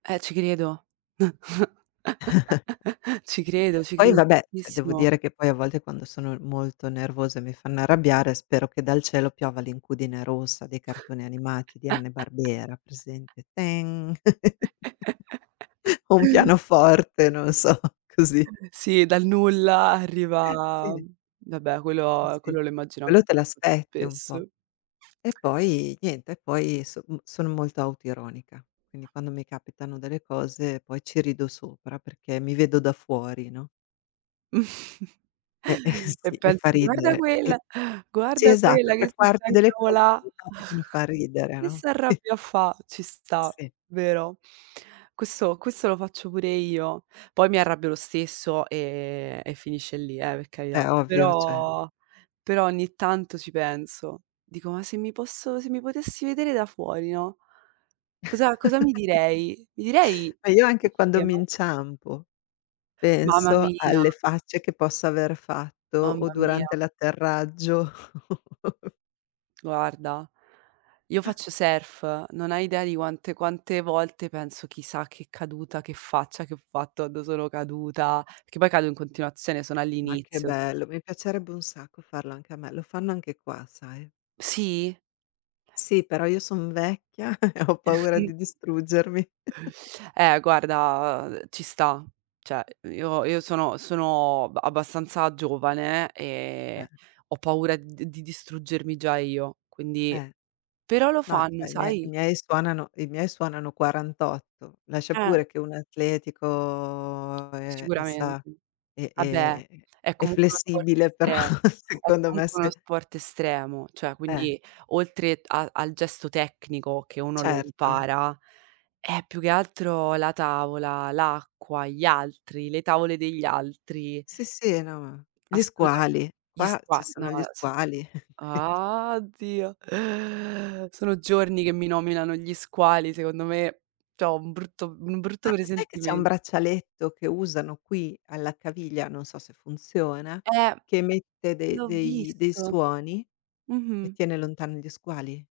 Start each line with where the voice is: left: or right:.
right: Eh ci credo. Ci credo, ci
left: Poi
right: credo
left: vabbè, cioè devo
right: tantissimo.
left: dire che poi a volte quando sono molto nervosa e mi fanno arrabbiare, spero che dal cielo piova l'incudine rossa dei cartoni animati di Hanna e Barbera presente? Teng! O un pianoforte, non so, così.
right: Sì, dal nulla arriva
left: Sì.
right: vabbè
left: Sì
right: quello,
left: sì,
right: quello lo immagino an
left: quello te
right: [unintelligible] più
left: l'aspetti un po'.
right: spesso.
left: E poi niente e poi so m sono molto autoironica. Quindi, quando mi capitano delle cose poi ci rido sopra perché mi vedo da fuori, no? E e
right: E
left: sì, e fa
right: pensi: “Guarda
left: ridere e
right: quella
left: sì
right: guarda
left: esatto,
right: quella che
left: tre
right: si sta a
left: quarti delle cose che mi
right: incavola,
left: capitano fan ridere,
right: che
left: no, qui
right: s'arrabbia a fa." Ci sta,
left: Sì.
right: vero? Questo questo lo faccio pure io. Poi, mi arrabbio lo stesso, ehm, e finisce lì, eh, per
left: Beh
right: carità.
left: ovvio, cioè.
right: Però, però, ogni tanto, ci penso. Dico: “Ma se mi posso, se mi potessi vedere da fuori, no?” Cosa, cosa mi direi? Mi direi:
left: Ma io anche
right: "sei
left: quando mi
right: scema?"
left: inciampo,
right: Mamma
left: penso
right: mia.
left: alle facce che posso aver fatto, o
right: Mamma mia.
left: durante l'atterraggio.
right: Guarda, io faccio surf, non hai idea di quante quante volte penso: "Chissà che caduta, che faccia che ho fatto, quando sono caduta", perché poi cado in continuazione, sono
left: Ma che
right: all'inizio.
left: bello, mi piacerebbe un sacco farlo anche a me, lo fanno anche qua sai?
right: Sì?
left: Sì però io son vecchia e ho
right: Eh
left: paura
right: sì.
left: di distruggermi.
right: Eh, guarda, uhm, ci sta. Cioè, io io sono sono ba abbastanza giovane
left: Eh.
right: e ho paura d di distruggermi già io, quindi
left: Eh,
right: però, lo
left: no,
right: fanno,
left: cioè, i mie i
right: sai?
left: miei suonano i miei suonano 48. Lascia
right: Eh.
left: pure che uno è atletico e e,
right: Sicuramente.
left: sa e
right: Ah beh,
left: e
right: è
left: è
right: comunque uno sport
left: flessibile, però,
right: estremo è
left: secondo me,
right: comunque uno
left: se
right: sport estremo, cioè
left: Eh.
right: quindi oltre t a al gesto tecnico che uno lo
left: Certo.
right: impara, è più che altro la tavola, l'acqua, gli altri, le tavole degli altri
left: Sì sì, no ma gli
right: Assolutame
left: squali.
right: gli
left: Qua ci
right: squa no,
left: sono gli
right: no, s
left: squali, quindi
right: Ah! Oddio, sono giorni che mi nominano gli squali. Secondo me, c'ho un brutto un brutto
left: Ma sai che c'è un
right: presentimen
left: braccialetto che usano qui alla caviglia, non so se funziona,
right: Eh,
left: che emette de
right: l'ho
left: dei dei
right: visto.
left: suoni e
right: Mh-mh.
left: tiene lontani gli squali?